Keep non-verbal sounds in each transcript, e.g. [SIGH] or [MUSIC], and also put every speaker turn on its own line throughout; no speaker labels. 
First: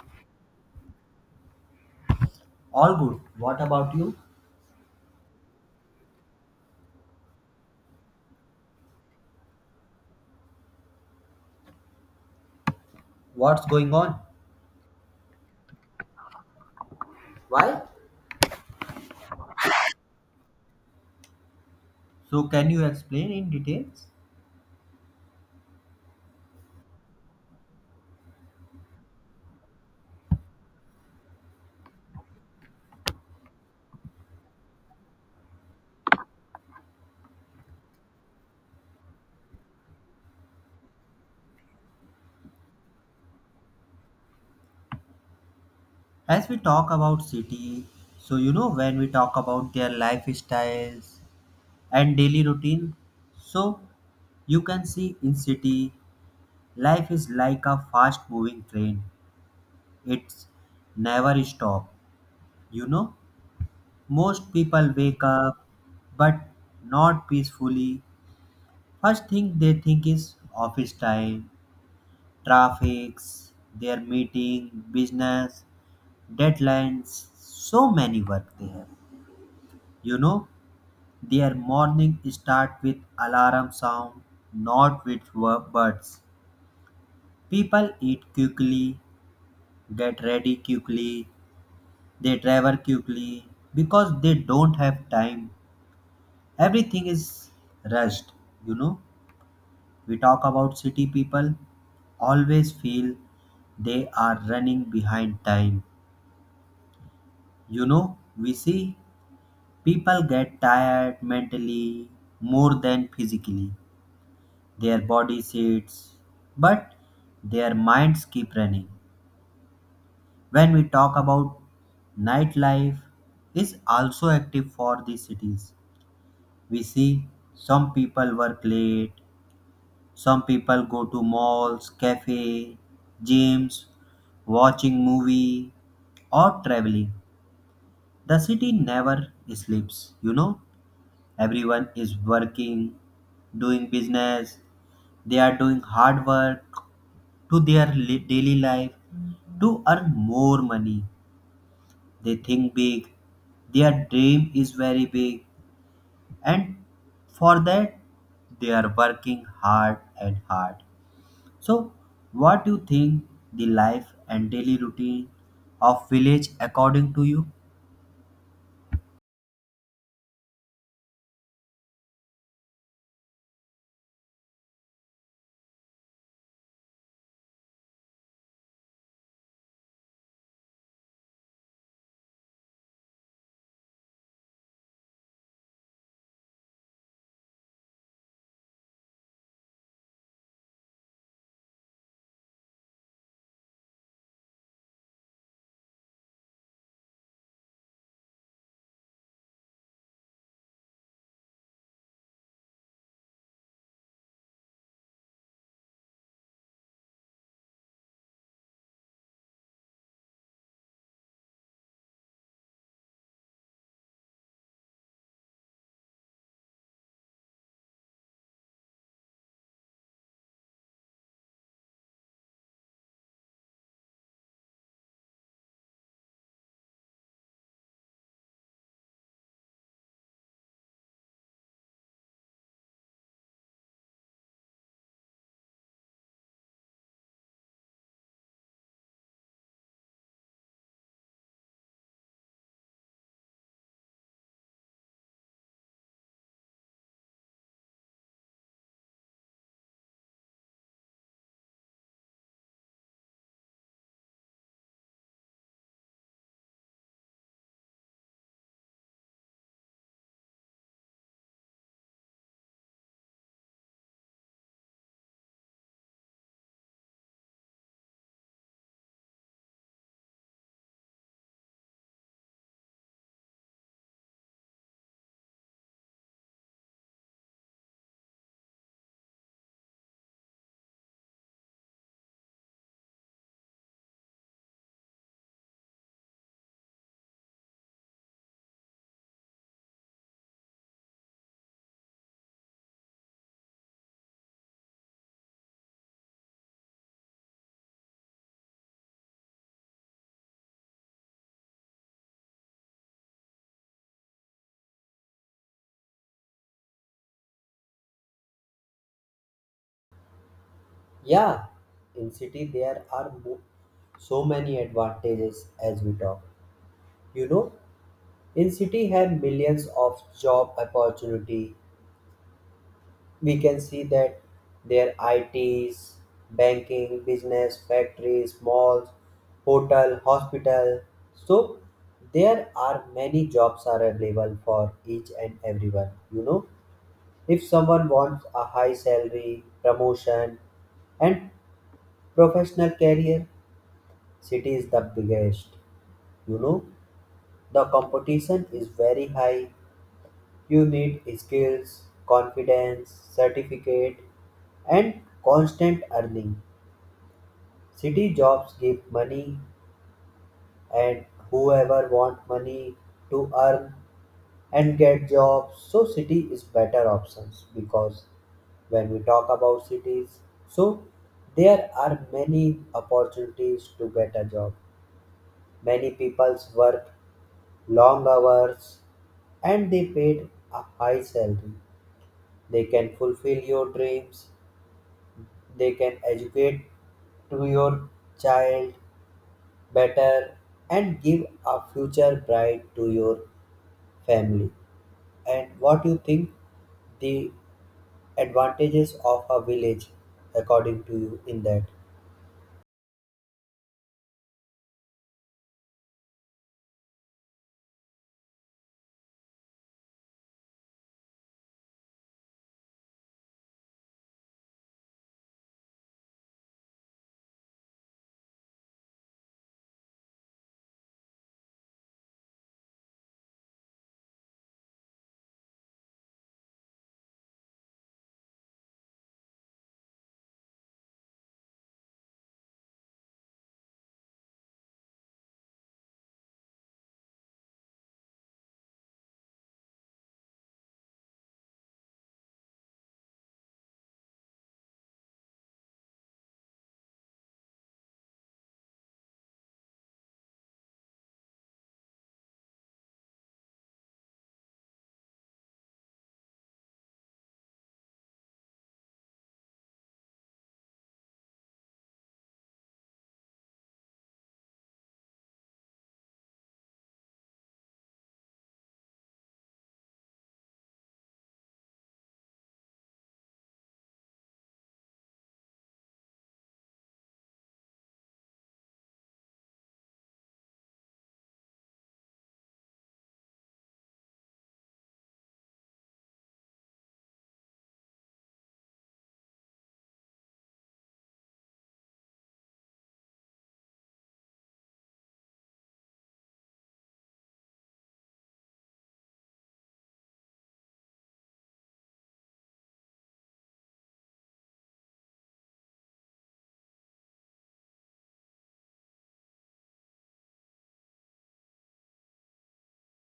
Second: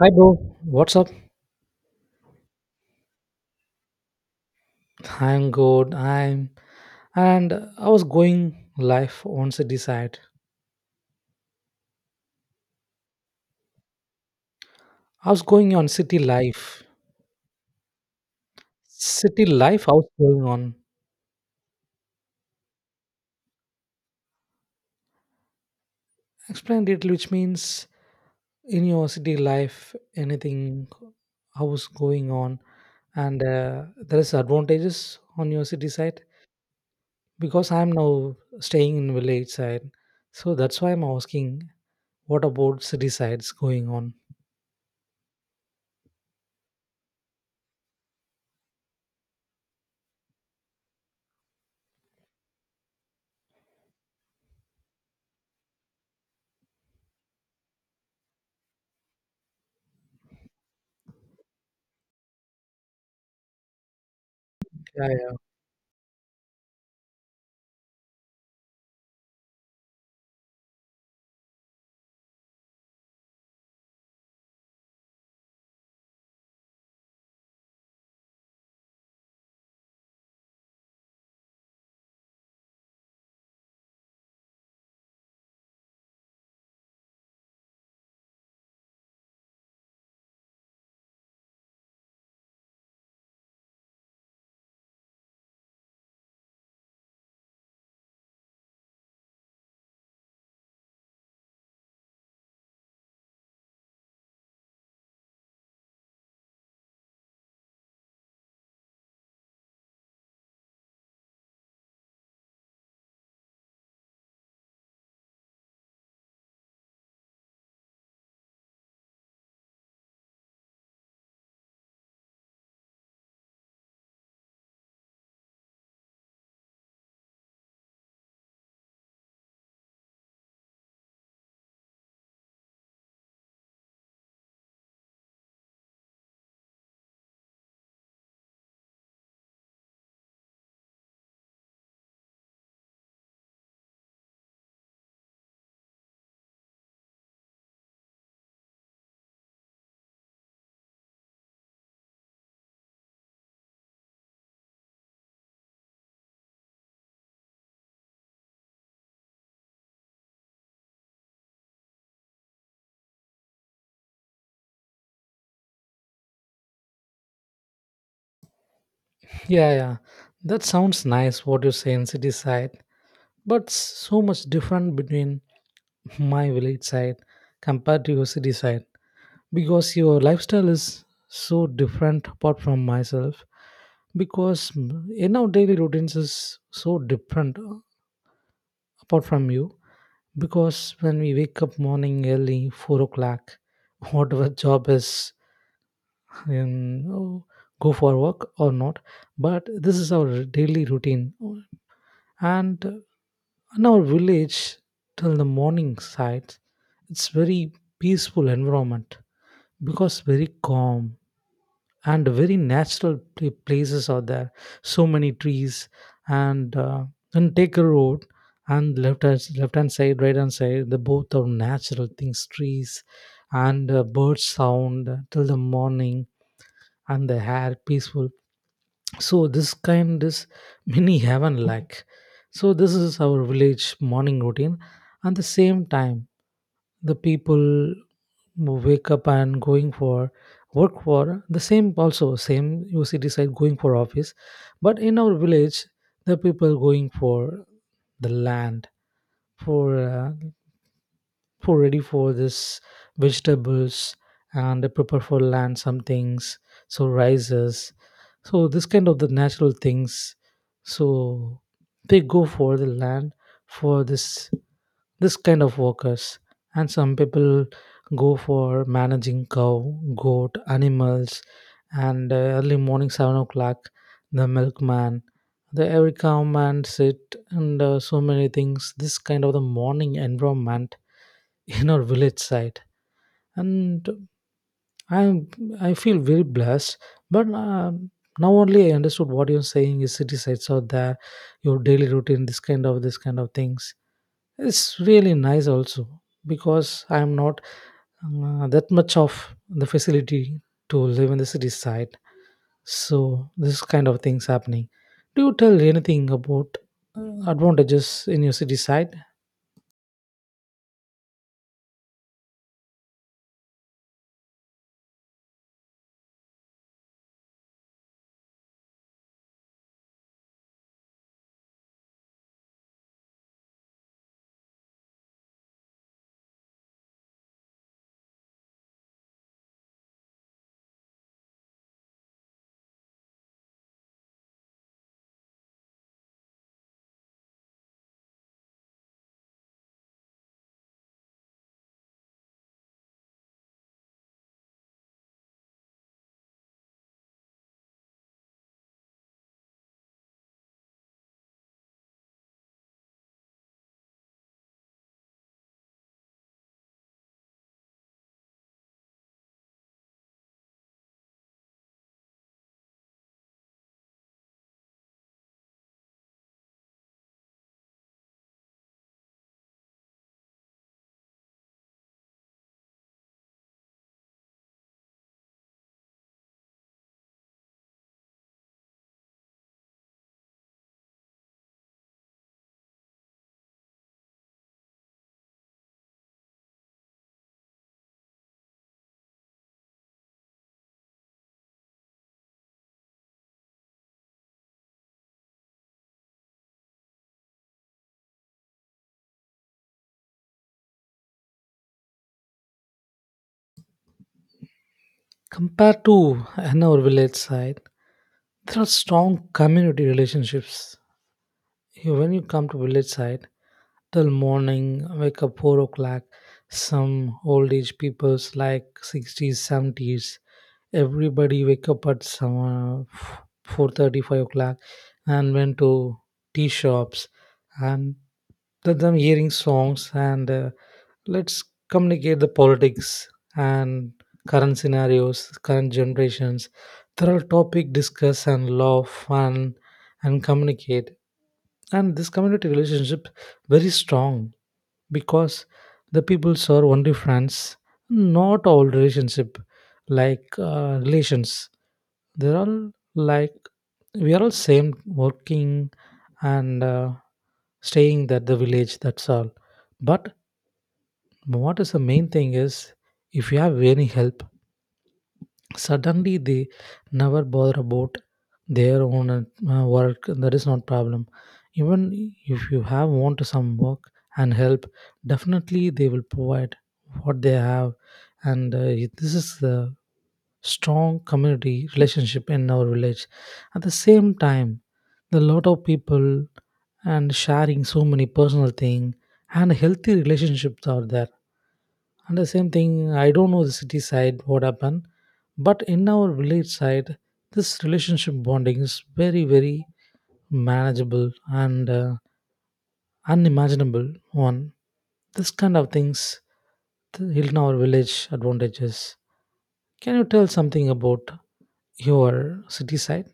Hi bro, what's up?
All good. What about you?
I'm good. I was going life on city side.
What's going on?
I was going on city life.
Why?
City life, I was going on.
So can you explain in details?
Explained it, which means in your city life, anything I was going on, and there is advantages on your city side because I'm now staying in village side. So that's why I'm asking, what about city sides going on?
As we talk about city, when we talk about their lifestyles and daily routine, so you can see in city life is like a fast moving train. It's never stop. You know, most people wake up but not peacefully. First thing they think is office time traffics, their meeting, business, deadlines, so many work they have. You know, their morning start with alarm sound, not with words. People eat quickly, get ready quickly, they travel quickly because they don't have time. Everything is rushed, you know. We talk about city people always feel they are running behind time. You know, we see people get tired mentally more than physically. Their body sits, but their minds keep running. When we talk about nightlife is also active for the cities. We see some people work late, some people go to malls, cafe, gyms, watching movie or traveling. The city never sleeps, you know. Everyone is working, doing business, they are doing hard work to their daily life to earn more money. They think big, their dream is very big, and for that they are working hard and hard. So what do you think the life and daily routine of village according to you?
Yeah, yeah. That sounds nice what you say in city side, but so much different between my village side compared to your city side because your lifestyle is so different apart from myself because in our daily routines is so different apart from you because when we wake up morning early 4 o'clock [LAUGHS] whatever job is in go for work or not, but this is our daily routine. And in our village till the morning sides it's very peaceful environment because very calm and very natural places are there, so many trees, and uh, and take a road, and left hand side, right hand side, the both are natural things, trees, and bird sound till the morning, and the air peaceful. So this kind, this mini heaven like. So this is our village morning routine. And the same time the people who wake up and going for work for the same also same uct side going for office, but in our village the people going for the land for uh, for ready for this vegetables and prepare for land some things, so rices, so this kind of the natural things. So they go for the land for this this kind of workers, and some people go for managing cow, goat animals, and early morning 7 o'clock the milkman, the every cow man sit, and so many things, this kind of the morning environment in our village side. And i I feel very blessed, but now only I understood what you're saying is city sites out there, your daily routine, this kind of things. It's really nice also because I'm not that much of the facility to live in the city side, so this kind of things happening. Do you tell anything about advantages in your city side?
Yeah, in city there are so many advantages as we talk. You know, in city have millions of job opportunity. We can see that their ITs, banking, business, factories, malls, hotel, hospital. So there are many jobs are available for each and everyone. You know, if someone wants a high salary, promotion, and professional career, city is the biggest. You know, the competition is very high. You need skills, confidence, certificate, and constant earning. City jobs give money, and whoever want money to earn and get jobs, so city is better options because when we talk about cities, so there are many opportunities to get a job. Many people's work long hours and they paid a high salary. They can fulfill your dreams, they can educate to your child better and give a future bright to your family. And what you think the advantages of a village according to you in that?
Compared to [LAUGHS] in our village side, there are strong community relationships. When you come to village side, till morning, wake up 4 o'clock, some old age peoples like 60s, 70s, everybody wake up at some o'clock and went to tea shops and then them hearing songs, and let's communicate the politics and current scenarios, current generations. There are topic discuss and laugh, and communicate. And this community relationship very strong because the peoples are only friends, not all relationship like relations. They're all like we are all same working and staying at the village. That's all. But but what is the main thing is if you have any help, suddenly they never bother about their own work. That is not problem. Even if you have want some work and help, definitely they will provide what they have, and this is the strong community relationship in our village. At the same time, the lot of people and sharing so many personal thing and healthy relationships are there. And the same thing, I don't know the city side what happened, but in our village side this relationship bonding is very, very manageable and unimaginable one, this kind of things, the Hilton our village advantages. Can you tell something about your city side?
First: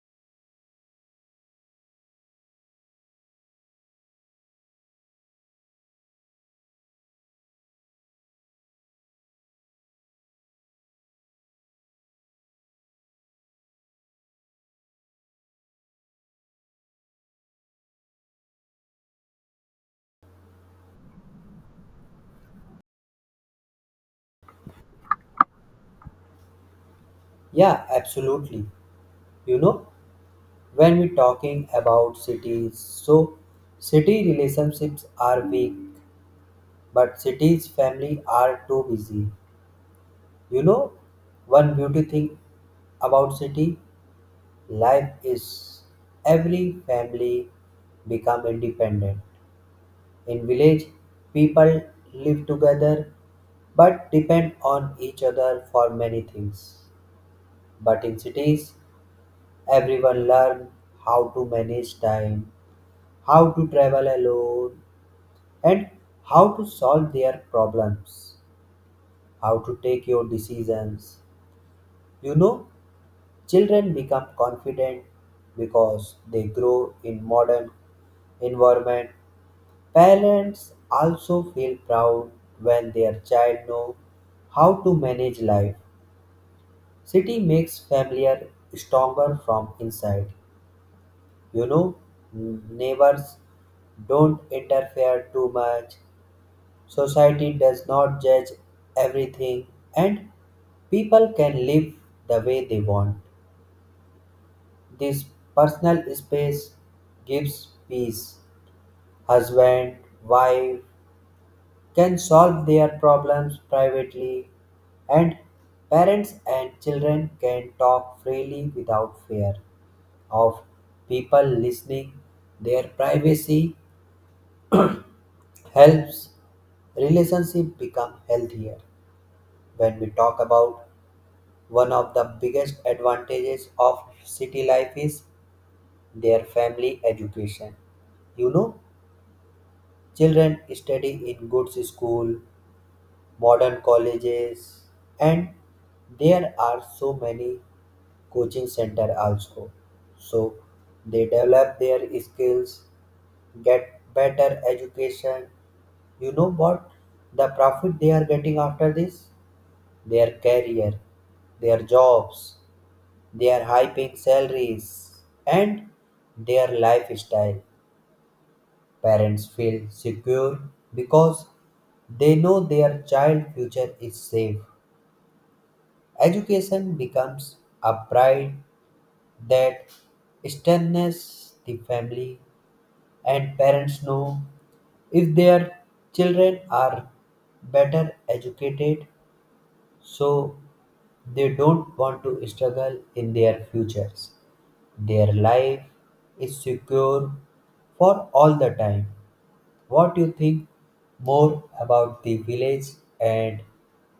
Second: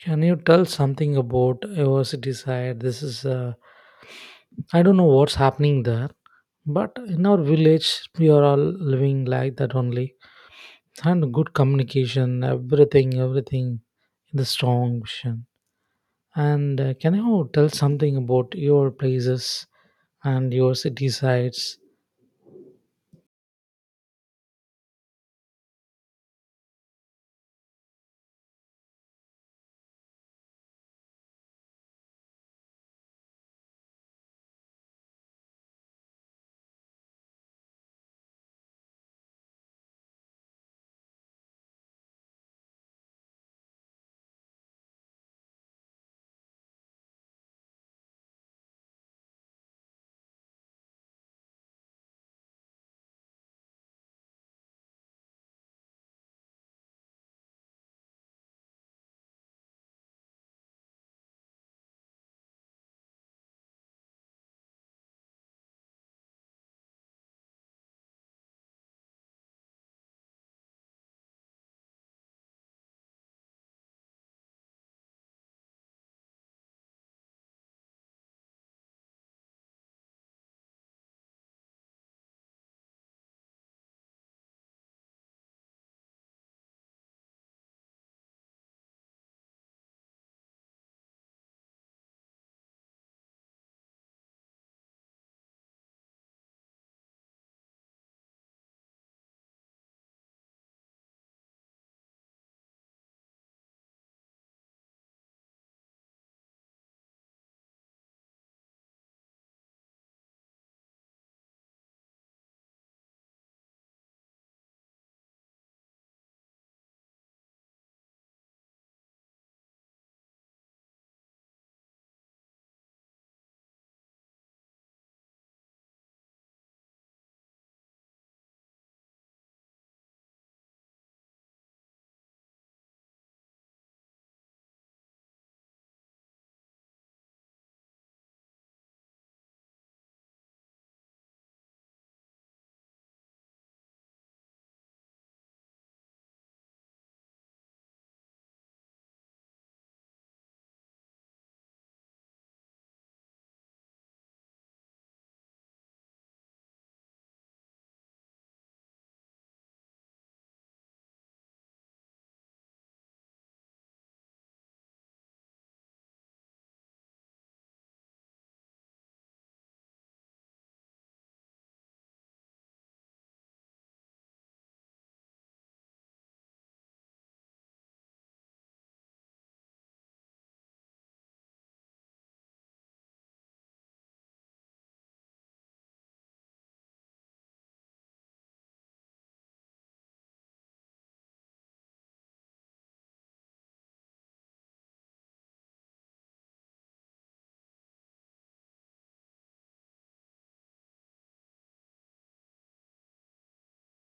Can you tell something about your city side? This is I don't know what's happening there, but in our village we are all living like that only, and good communication, everything, in the strong vision, and can you tell something about your places and your city sides?
Yeah, absolutely. You know, when we talking about cities, so city relationships are weak but cities family are too busy. You know, one beauty thing about city life is every family become independent. In village, people live together but depend on each other for many things. But in cities, everyone learn how to manage time, how to travel alone, and how to solve their problems, how to take your decisions. You know, children become confident because they grow in modern environment. Parents also feel proud when their child know how to manage life. City makes familiar stronger from inside. You know, neighbors don't interfere too much. Society does not judge everything and people can live the way they want. This personal space gives peace. Husband, wife, can solve their problems privately, and parents and children can talk freely without fear of people listening. Their privacy helps relationship become healthier. When we talk about one of the biggest advantages of city life is their family education. You know, children study in good school, modern colleges, and there are so many coaching center also. So they develop their skills, get better education. You know what the profit they are getting after this, their career, their jobs, their high paying salaries, and their lifestyle. Parents feel secure because they know their child future is safe. Education becomes a pride that strengthens the family, and parents know if their children are better educated, so they don't want to struggle in their futures. Their life is secure for all the time. What do you think more about the village and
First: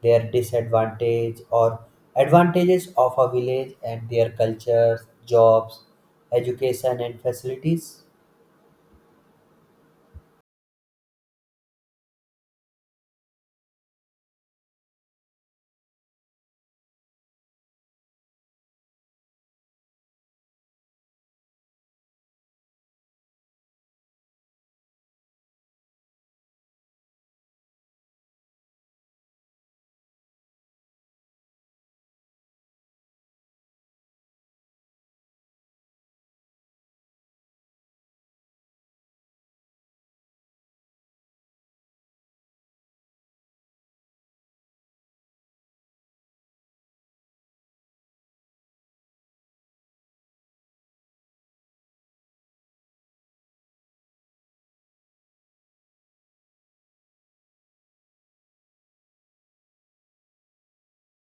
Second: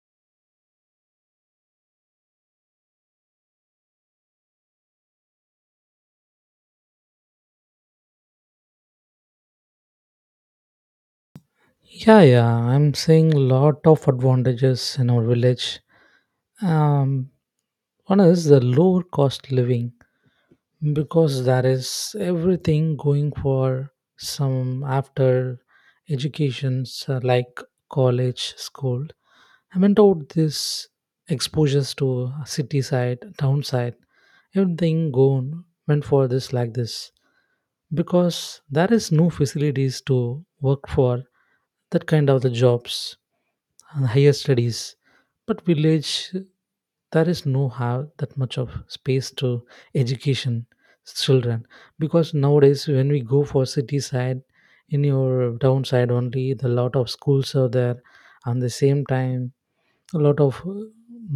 their disadvantage or advantages of a village and their cultures, jobs, education and facilities?
Yeah, yeah, I'm seeing lot of advantages in our village. um One is the lower cost living because there is everything going for some after educations like college, school. I meant out this exposures to city side, town side. Everything gone went for this, like this, because there is no facilities to work for that kind of the jobs and higher studies. But village, there is no have that much of space to education children, because nowadays when we go for city side, in your town side only the lot of schools are there. And the same time, a lot of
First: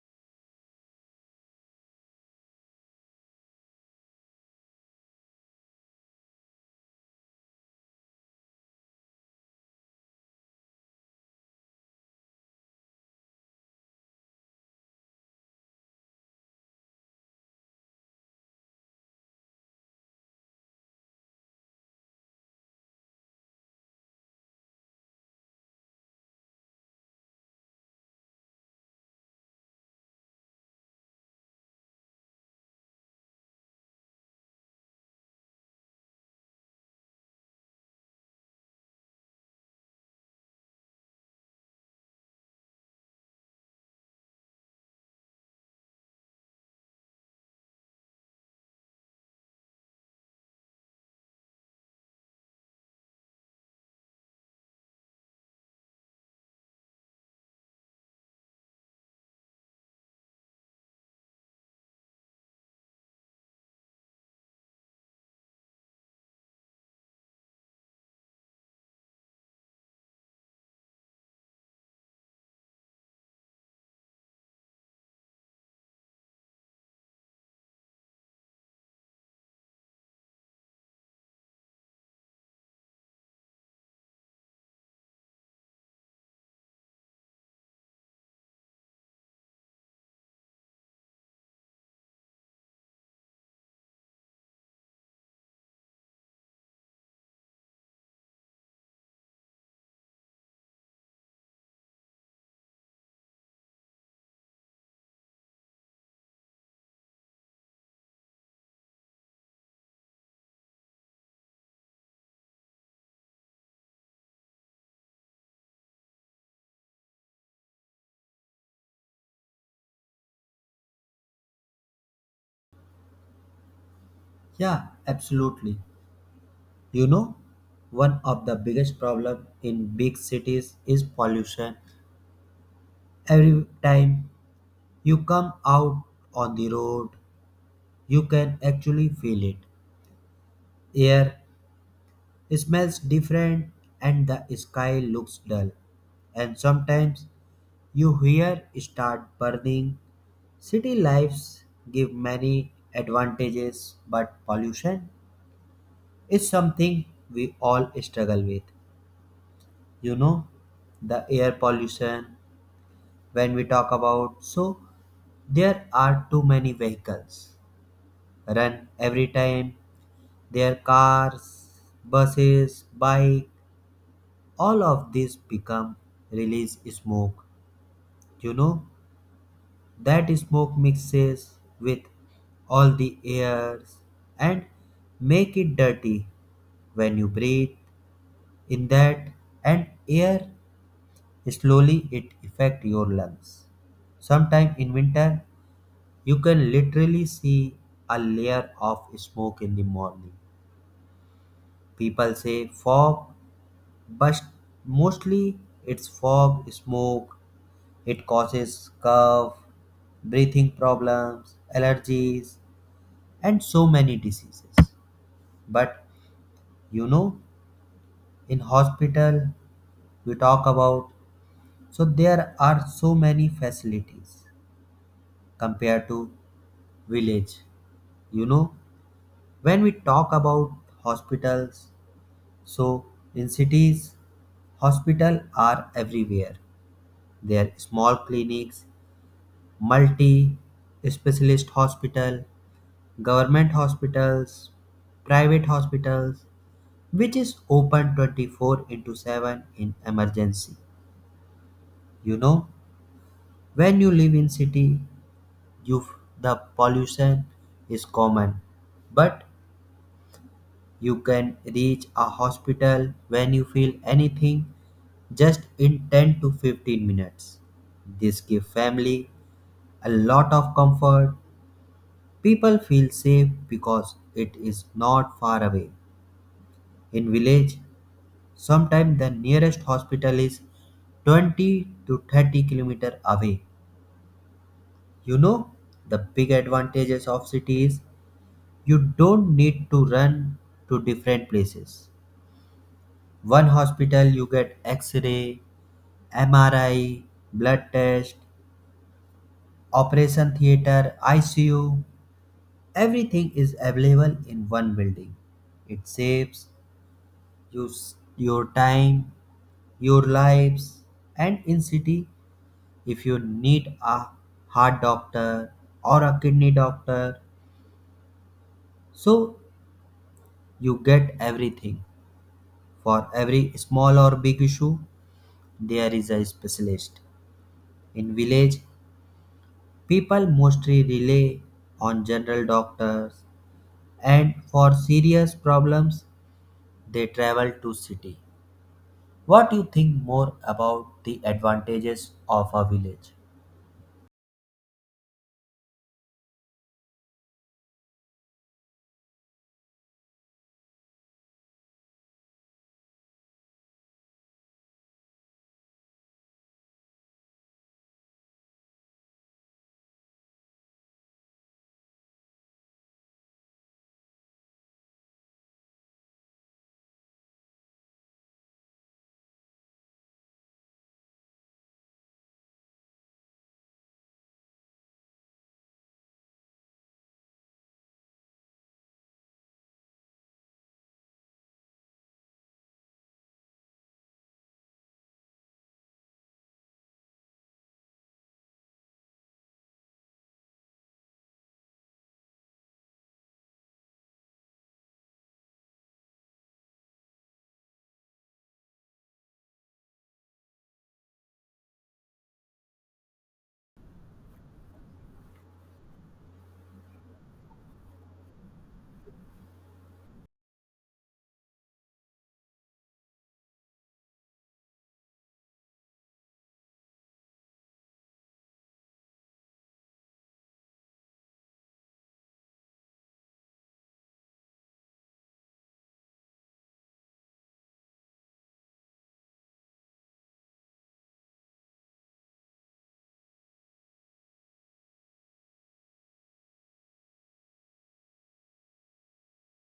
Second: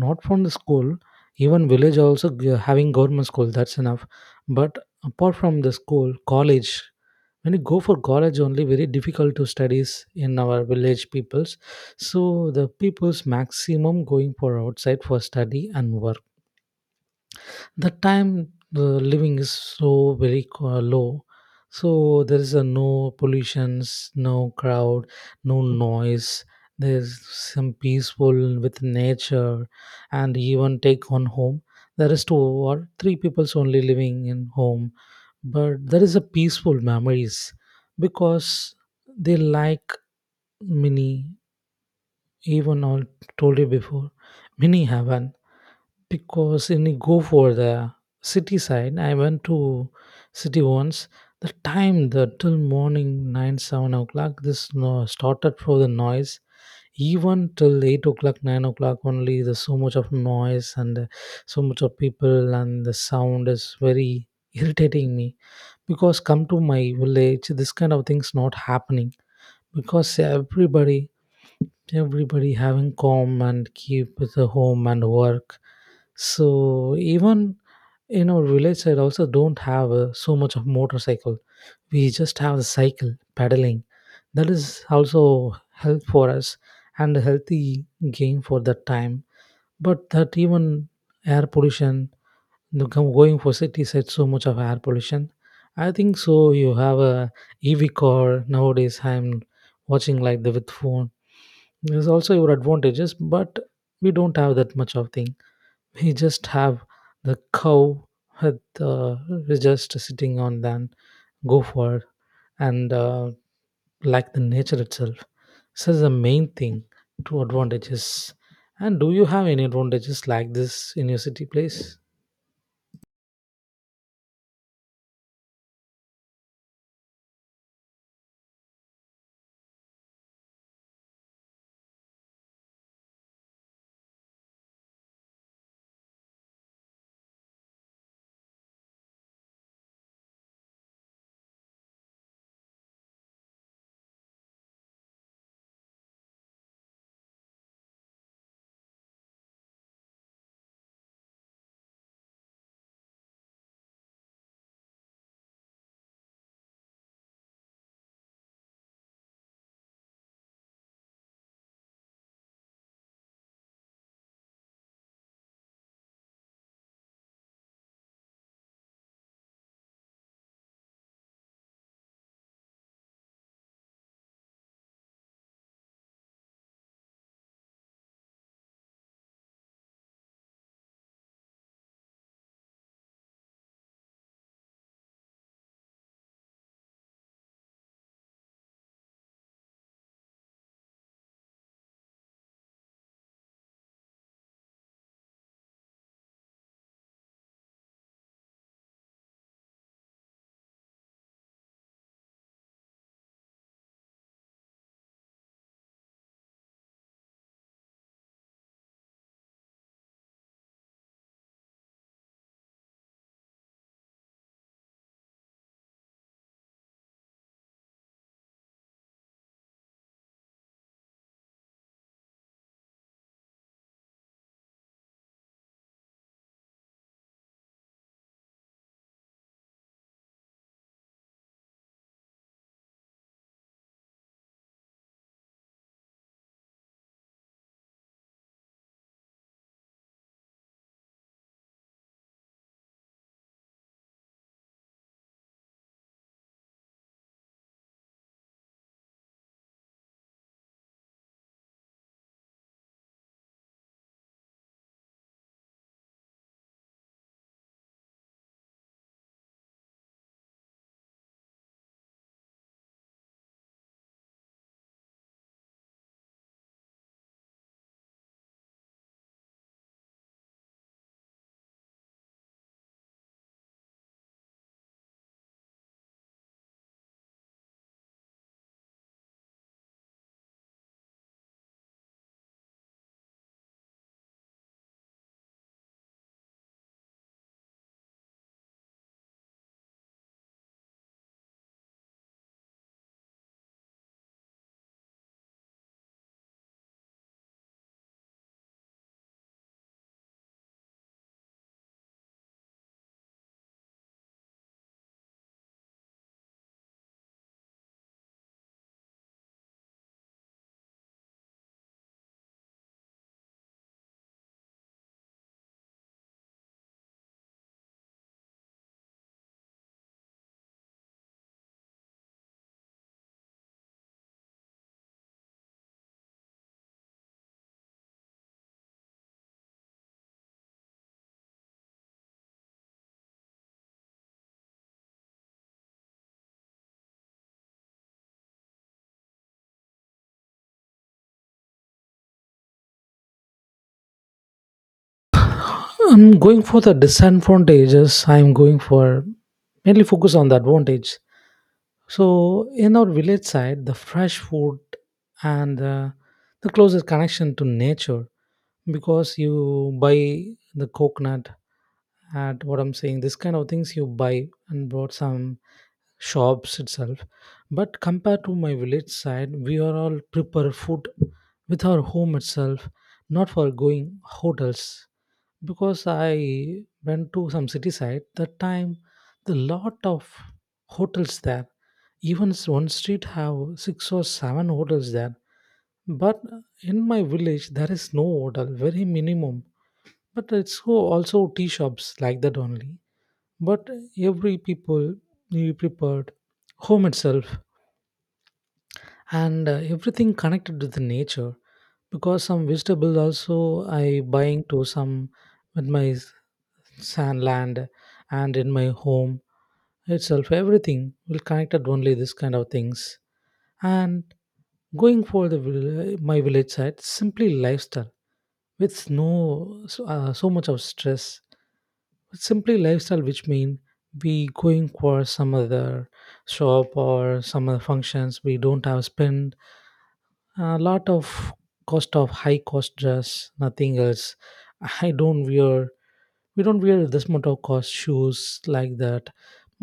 not from the school, even village also having government school, that's enough. But apart from the school college, when you go for college only very difficult to studies in our village peoples. So the peoples maximum going for outside for study and work. The time the living is so very low. So there is a no pollutions, no crowd, no noise. There's some peaceful with nature, and even take on home, there is two or three peoples only living in home, but there is a peaceful memories because they like mini, even I told you before, mini heaven. Because when you go for the city side, I went to city once. The time the till morning 9 7 o'clock this no, started for the noise. Even till 8 o'clock 9 o'clock only, there's so much of noise and so much of people, and the sound is very irritating me. Because come to my village, this kind of things not happening because everybody, everybody having calm and keep the home and work. So even in our village side also don't have so much of motorcycle. We just have the cycle pedaling. That is also help for us and a healthy gain for that time. But that even air pollution, the going for city side so much of air pollution. I think so. You have a EV car nowadays. I'm watching like the with phone. There's also your advantages, but we don't have that much of thing. He just have the cow with just sitting on, then go for it, and like the nature itself. So the main thing two advantages, and do you have any advantages like this in your city place?
Yeah, absolutely. You know, one of the biggest problem in big cities is pollution. Every time you come out on the road, you can actually feel it. Air, it smells different and the sky looks dull. And sometimes you hear start burning. City lives give many advantages, but pollution is something we all struggle with. You know, the air pollution, when we talk about, so there are too many vehicles run every time. Their cars, buses, bike, all of this become release smoke. You know, that smoke mixes with all the airs and make it dirty. When you breathe in that and air, slowly it affect your lungs. Sometime in winter you can literally see a layer of smoke in the morning. People say fog, but mostly it's fog smoke. It causes cough, breathing problems, allergies, and so many diseases. But you know, in hospital we talk about, so there are so many facilities compared to village. You know, when we talk about hospitals, so in cities hospital are everywhere. There are small clinics, multi specialist hospital, government hospitals, private hospitals, which is open 24 into 7 in emergency. You know, when you live in city, you, the pollution is common, but you can reach a hospital when you feel anything just in 10 to 15 minutes. This gives family a lot of comfort. People feel safe because it is not far away. In village, sometimes the nearest hospital is 20 to 30 kilometer away. You know, the big advantages of city is you don't need to run to different places. One hospital you get x-ray, MRI, blood test, operation theater, ICU, everything is available in one building. It saves you your time, your lives, and in city if you need a heart doctor or a kidney doctor, so you get everything. For every small or big issue there is a specialist. In village people mostly rely on general doctors and for serious problems they travel to city. What do you think more about the advantages of a village
I'm going for the disadvantages, I'm going for mainly focus on the advantage. So in our village side, the fresh food and the closest connection to nature. Because you buy the coconut, at what I'm saying, this kind of things you buy and brought some shops itself. But compared to my village side, we are all prepare food with our home itself, not for going hotels. Because I went to some city side that time, the lot of hotels there, even one street have six or seven hotels there. But in my village there is no hotel, very minimum. But it's so also tea shops like that only. But every people you prepared home itself, and everything connected to the nature, because some vegetables also I buying to some with my sand land, and in my home itself everything will connected only, this kind of things. And going for the my village side, simply lifestyle with no so much of stress. It's simply lifestyle, which mean we going for some other shop or some other functions, we don't have spend a lot of cost of high cost dress, nothing else. [LAUGHS] I don't wear we don't wear this much of cost shoes, like that.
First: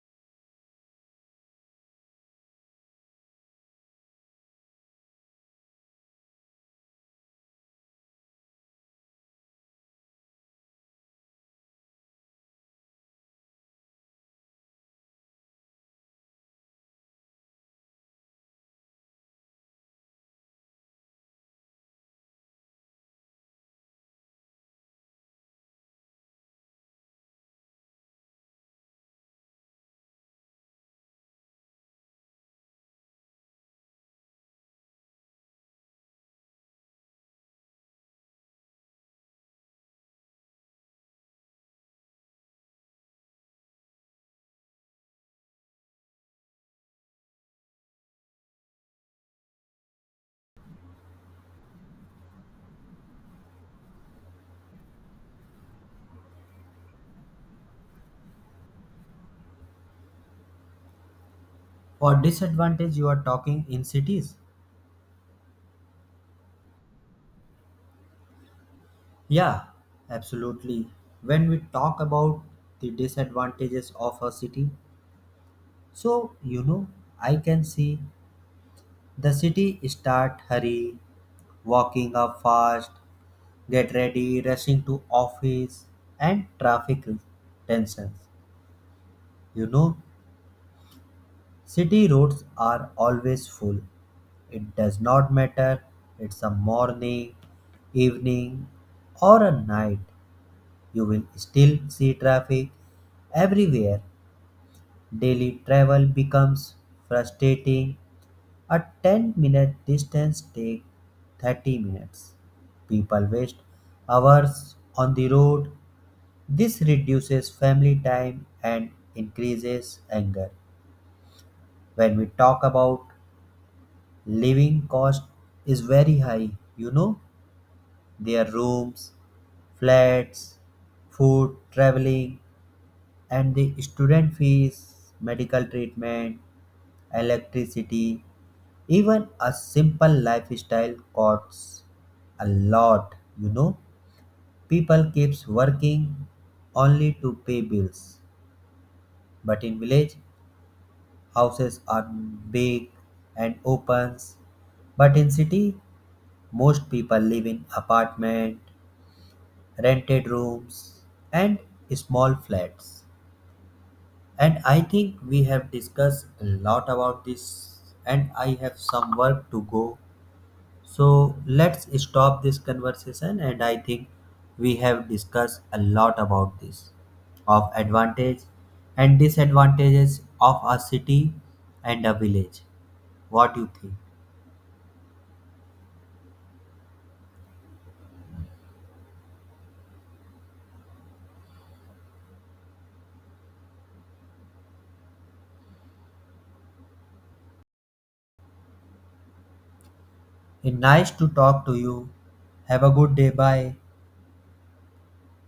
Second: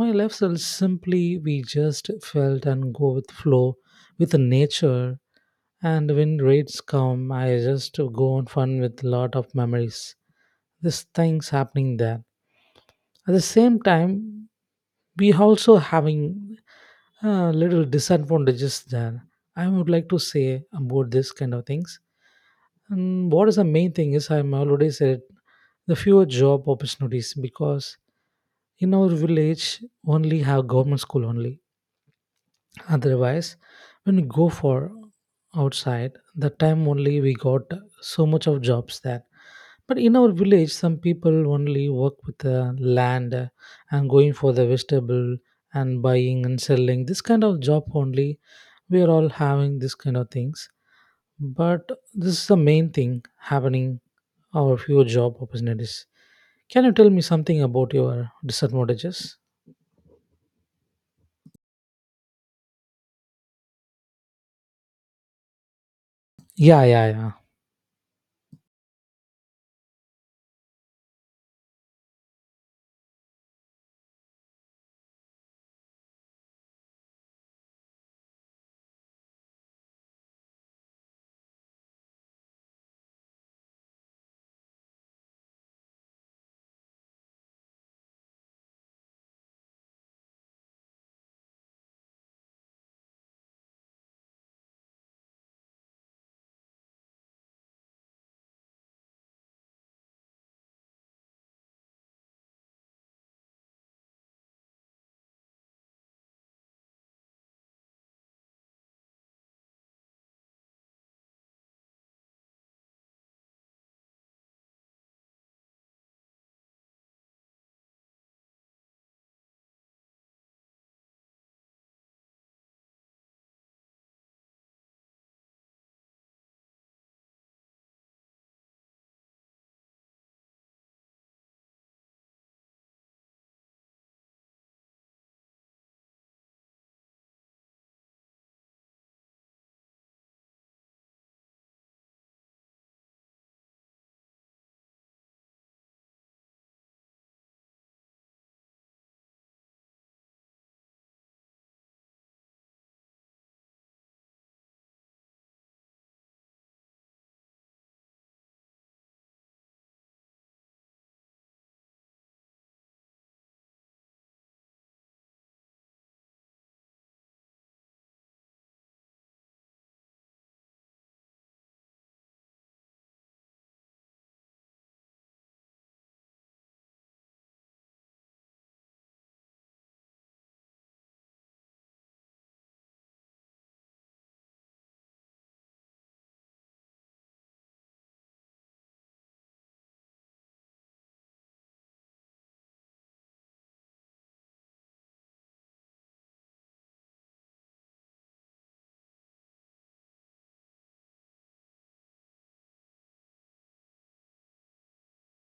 My lifestyle is simply we just felt and go with flow with the nature, and when rates come, I just go on fun with a lot of memories. This thing's happening there. At the same time, we also having little disadvantages there. I would like to say about this kind of things. And what is the main thing is I'm already said the fewer job opportunities because in our village only have government school only. Otherwise, when we go for outside, the time only we got so much of jobs there. But in our village, some people only work with the land and going for the vegetable and buying and selling. This kind of job only, we are all having this kind of things. But this is the main thing happening our few job opportunities. Can you tell me something about your disadvantages?
or disadvantage you are talking in cities?
Yeah, yeah, yeah.
Yeah, absolutely. When we talk about the disadvantages of a city, so you know, I can see the city start hurry, walking up fast, get ready, rushing to office, and traffic tensions. You know, city roads are always full. It does not matter it's a morning, evening, or a night, you will still see traffic everywhere. Daily travel becomes frustrating. A 10-minute distance takes 30 minutes. People waste hours on the road. This reduces family time and increases anger. When we talk about living cost is very high, you know, their rooms, flats, food, traveling, and the student fees, medical treatment, electricity, even a simple lifestyle costs a lot, you know. People keeps working only to pay bills. But in village, houses are big and opens. But in city, most people live in apartment, rented rooms, and small flats. And I think we have discussed a lot about this and I have some work to go. So let's stop this conversation, and I think we have discussed a lot about this of advantage and disadvantages of a city and a village. What you think? It's nice to talk to you. Have a good day. Bye.